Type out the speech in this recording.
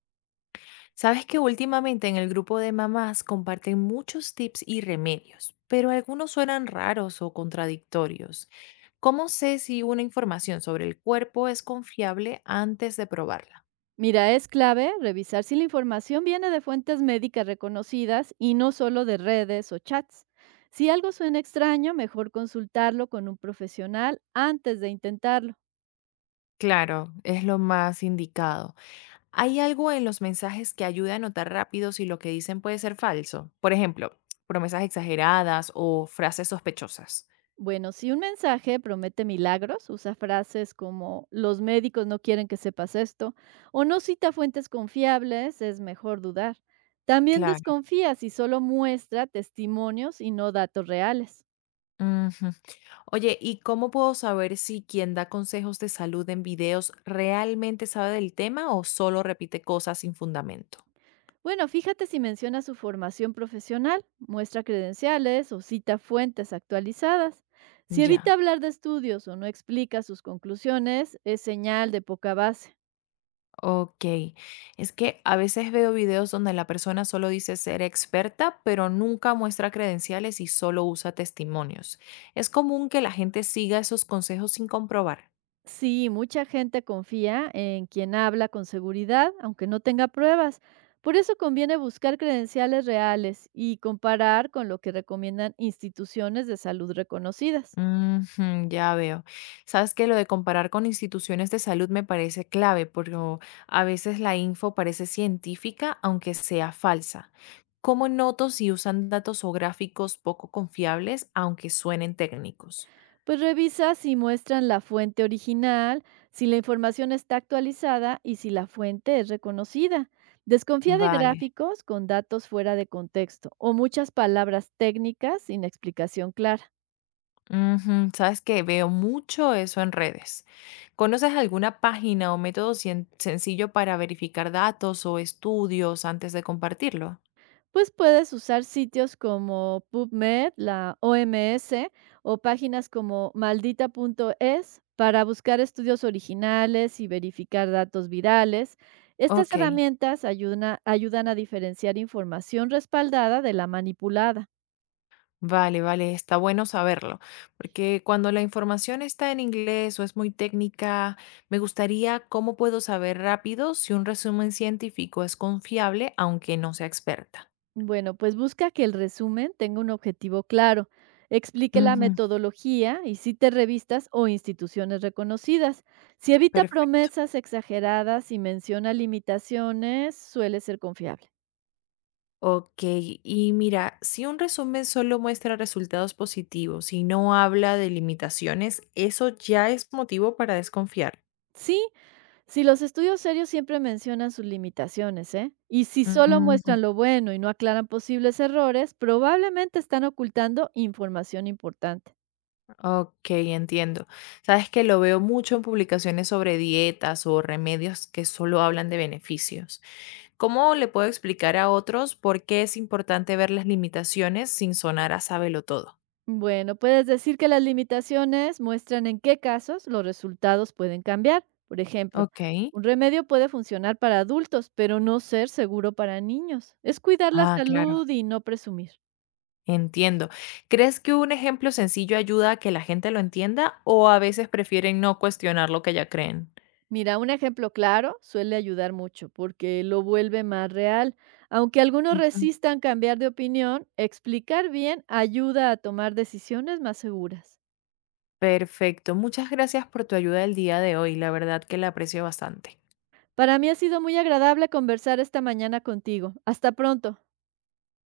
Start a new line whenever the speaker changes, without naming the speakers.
Sabes que últimamente en el grupo de mamás comparten muchos tips y remedios, pero algunos suenan raros o contradictorios. ¿Cómo sé si una información sobre el cuerpo es confiable antes de probarla?
Mira, es clave revisar si la información viene de fuentes médicas reconocidas y no solo de redes o chats. Si algo suena extraño, mejor consultarlo con un profesional antes de intentarlo.
Claro, es lo más indicado. ¿Hay algo en los mensajes que ayude a notar rápido si lo que dicen puede ser falso? Por ejemplo, promesas exageradas o frases sospechosas.
Bueno, si un mensaje promete milagros, usa frases como los médicos no quieren que sepas esto o no cita fuentes confiables, es mejor dudar. También
Claro.
desconfía si solo muestra testimonios y no datos reales.
Ujú. Oye, ¿y cómo puedo saber si quien da consejos de salud en videos realmente sabe del tema o solo repite cosas sin fundamento?
Bueno, fíjate si menciona su formación profesional, muestra credenciales o cita fuentes actualizadas. Si
Ya,
evita hablar de estudios o no explica sus conclusiones, es señal de poca base.
ok. Es que a veces veo videos donde la persona solo dice ser experta, pero nunca muestra credenciales y solo usa testimonios. Es común que la gente siga esos consejos sin comprobar.
Sí, mucha gente confía en quien habla con seguridad, aunque no tenga pruebas. Por eso conviene buscar credenciales reales y comparar con lo que recomiendan instituciones de salud reconocidas.
Ujú, ya veo. Sabes que lo de comparar con instituciones de salud me parece clave, porque a veces la info parece científica, aunque sea falsa. ¿Cómo noto si usan datos o gráficos poco confiables, aunque suenen técnicos?
Pues revisa si muestran la fuente original, si la información está actualizada y si la fuente es reconocida. Desconfía de
Vale.
gráficos con datos fuera de contexto o muchas palabras técnicas sin explicación clara.
Ujú, sabes que veo mucho eso en redes. ¿Conoces alguna página o método sencillo para verificar datos o estudios antes de compartirlo?
Pues puedes usar sitios como PubMed, la OMS o páginas como maldita punto es para buscar estudios originales y verificar datos virales. Estas
Ok.
herramientas ayudan a diferenciar información respaldada de la manipulada.
Vale, vale, está bueno saberlo, porque cuando la información está en inglés o es muy técnica, me gustaría cómo puedo saber rápido si un resumen científico es confiable, aunque no sea experta.
Bueno, pues busca que el resumen tenga un objetivo claro, explique la
Ujú,
metodología y cite revistas o instituciones reconocidas. Si evita
perfecto.
promesas exageradas y menciona limitaciones, suele ser confiable.
Ok, y mira, si un resumen solo muestra resultados positivos y no habla de limitaciones, ¿eso ya es motivo para desconfiar?
Sí, si los estudios serios siempre mencionan sus limitaciones, ¿eh? Y si solo muestran lo bueno y no aclaran posibles errores, probablemente están ocultando información importante.
Ok, entiendo. Sabes que lo veo mucho en publicaciones sobre dietas o remedios que solo hablan de beneficios. ¿Cómo le puedo explicar a otros por qué es importante ver las limitaciones sin sonar a sábelo todo?
Bueno, puedes decir que las limitaciones muestran en qué casos los resultados pueden cambiar. Por ejemplo,
Ok.
un remedio puede funcionar para adultos, pero no ser seguro para niños. Es cuidar la
Ah, claro.
salud y no presumir.
Entiendo. ¿Crees que un ejemplo sencillo ayuda a que la gente lo entienda o a veces prefieren no cuestionar lo que ya creen?
Mira, un ejemplo claro suele ayudar mucho porque lo vuelve más real. Aunque algunos
Ujú.
resistan cambiar de opinión, explicar bien ayuda a tomar decisiones más seguras.
Perfecto. Muchas gracias por tu ayuda el día de hoy. La verdad que la aprecio bastante.
Para mí ha sido muy agradable conversar esta mañana contigo. Hasta pronto.